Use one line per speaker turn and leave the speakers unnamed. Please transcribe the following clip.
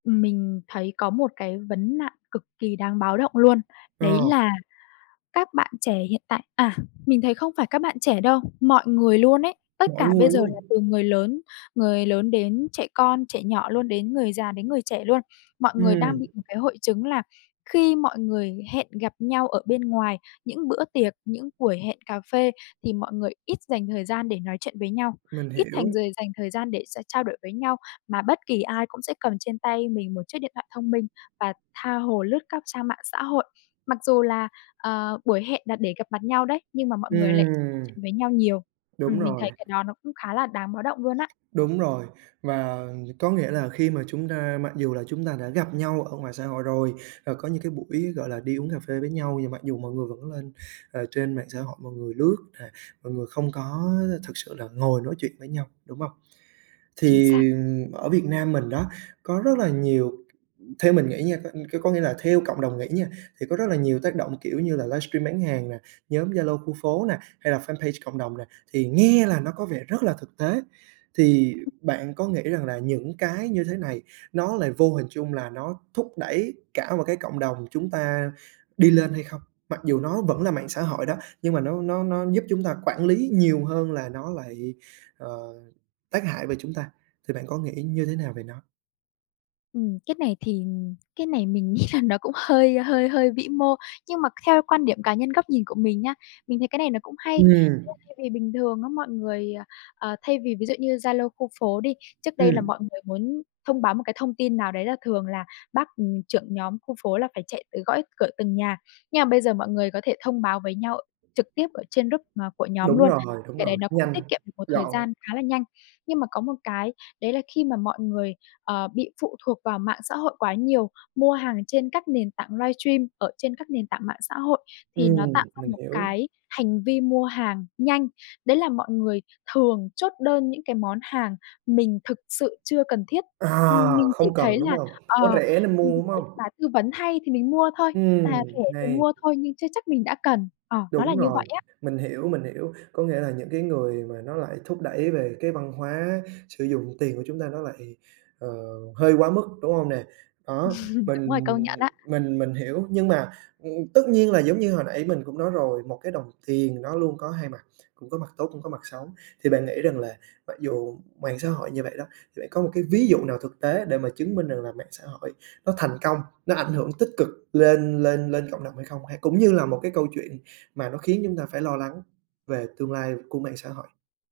Ừm, mình thấy có một cái vấn nạn cực kỳ đáng báo động luôn. Đấy
Ờ.
là các bạn trẻ hiện tại à, mình thấy không phải các bạn trẻ đâu, mọi người luôn ấy, tất
Mọi
cả bây
người
giờ là
luôn!
từ người lớn người lớn đến trẻ con, trẻ nhỏ luôn, đến người già đến người trẻ luôn, mọi người đang bị
Ừm.
một cái hội chứng là khi mọi người hẹn gặp nhau ở bên ngoài, những bữa tiệc, những buổi hẹn cà phê thì mọi người ít dành thời gian để nói chuyện với nhau,
Mình
ít
hiểu.
thành giời dành thời gian để s trao đổi với nhau. Mà bất kỳ ai cũng sẽ cầm trên tay mình một chiếc điện thoại thông minh và tha hồ lướt các trang mạng xã hội. Mặc dù là, ờ, buổi hẹn là để gặp mặt nhau đấy, nhưng mà mọi người lại [unintelligible]
Ừm.
chuyện với nhau nhiều.
Đúng
Ừm, mình
rồi.
thấy cái đó nó cũng khá là đáng báo động luôn á.
Đúng rồi. Và có nghĩa là khi mà chúng ta mặc dù là chúng ta đã gặp nhau ở ngoài xã hội rồi và có những cái buổi, gọi là, đi uống cà phê với nhau và mặc dù mọi người vẫn lên, ờ, trên mạng xã hội, mọi người lướt nè, mọi người không có, ơ, thực sự là ngồi nói chuyện với nhau, đúng hông?
Chính xác.
Thì ở Việt Nam mình đó, có rất là nhiều ừm, theo mình nghĩ nha, c có có nghĩa là theo cộng đồng nghĩ nha, thì có rất là nhiều tác động kiểu như là livestream bán hàng nè, nhóm Zalo khu phố nè, hay là fanpage cộng đồng nè, thì nghe là nó có vẻ rất là thực tế, thì bạn có nghĩ rằng là những cái như thế này nó lại vô hình trung là nó thúc đẩy cả một cái cộng đồng chúng ta đi lên hay không? Mặc dù nó vẫn là mạng xã hội đó, nhưng mà nó nó nó giúp chúng ta quản lý nhiều hơn là nó lại, ờ, tác hại về chúng ta, thì bạn có nghĩ như thế nào về nó?
Ừm, cái này thì, ừm, cái này mình nghĩ là nó cũng hơi, ơ, hơi hơi vĩ mô, nhưng mà theo quan điểm cá nhân góc nhìn của mình nha, mình thấy cái này nó cũng hay.
Ừm.
[unintelligible] Thay vì bình thường á mọi người, ờ, ờ, thay vì ví dụ như Zalo khu phố đi, trước đây là
Ừm.
mọi người muốn thông báo một cái thông tin nào đấy là thường là bác, ừm, trưởng nhóm khu phố là phải chạy tới gõ cửa từng nhà, nhưng mà bây giờ mọi người có thể thông báo với nhau trực tiếp ở trên group mà của nhóm
Đúng
luôn,
rồi, đúng
cái
rồi.
đấy nó cũng
Nhanh,
tiết kiệm được một thời
gọn.
gian khá là nhanh. Nhưng mà có một cái đấy là khi mà mọi người, ờ, bị phụ thuộc vào mạng xã hội quá nhiều, mua hàng trên các nền tảng livestream ở trên các nền tảng mạng xã hội thì nó
Ừm,
tạo ra
mình
một
hiểu.
cái hành vi mua hàng nhanh, đấy là mọi người thường chốt đơn những cái món hàng mình thực sự chưa cần thiết. Ừm,
À,
mình chỉ
không cần,
thấy
đúng
là,
hông? Nó
ờ,
rẻ nên
mình
mua, đúng
thấy
hông?
bài tư vấn hay thì mình mua thôi, à,
Ừm,
rẻ thì
hay.
mua thôi, nhưng chưa chắc mình đã cần. Ờ, nó là
Đúng
như
rồi.
vậy á.
Mình hiểu, mình hiểu. Có nghĩa là những cái người mà nó lại thúc đẩy về cái văn hóa sử dụng tiền của chúng ta nó lại, ờ, hơi quá mức, đúng hông nè? Đó,
Đúng
mình
rồi, công nhận á.
mình mình hiểu. Nhưng mà, ừm, tất nhiên là giống như hồi nãy mình cũng nói rồi, một cái đồng tiền nó luôn có hai mặt, cũng có mặt tốt, cũng có mặt xấu. Thì bạn nghĩ rằng là mặc dù mạng xã hội như vậy đó, thì bạn có một cái ví dụ nào thực tế để mà chứng minh rằng là mạng xã hội nó thành công, nó ảnh hưởng tích cực lên lên lên cộng đồng hay không? Hay cũng như là một cái câu chuyện mà nó khiến chúng ta phải lo lắng về tương lai của mạng xã hội?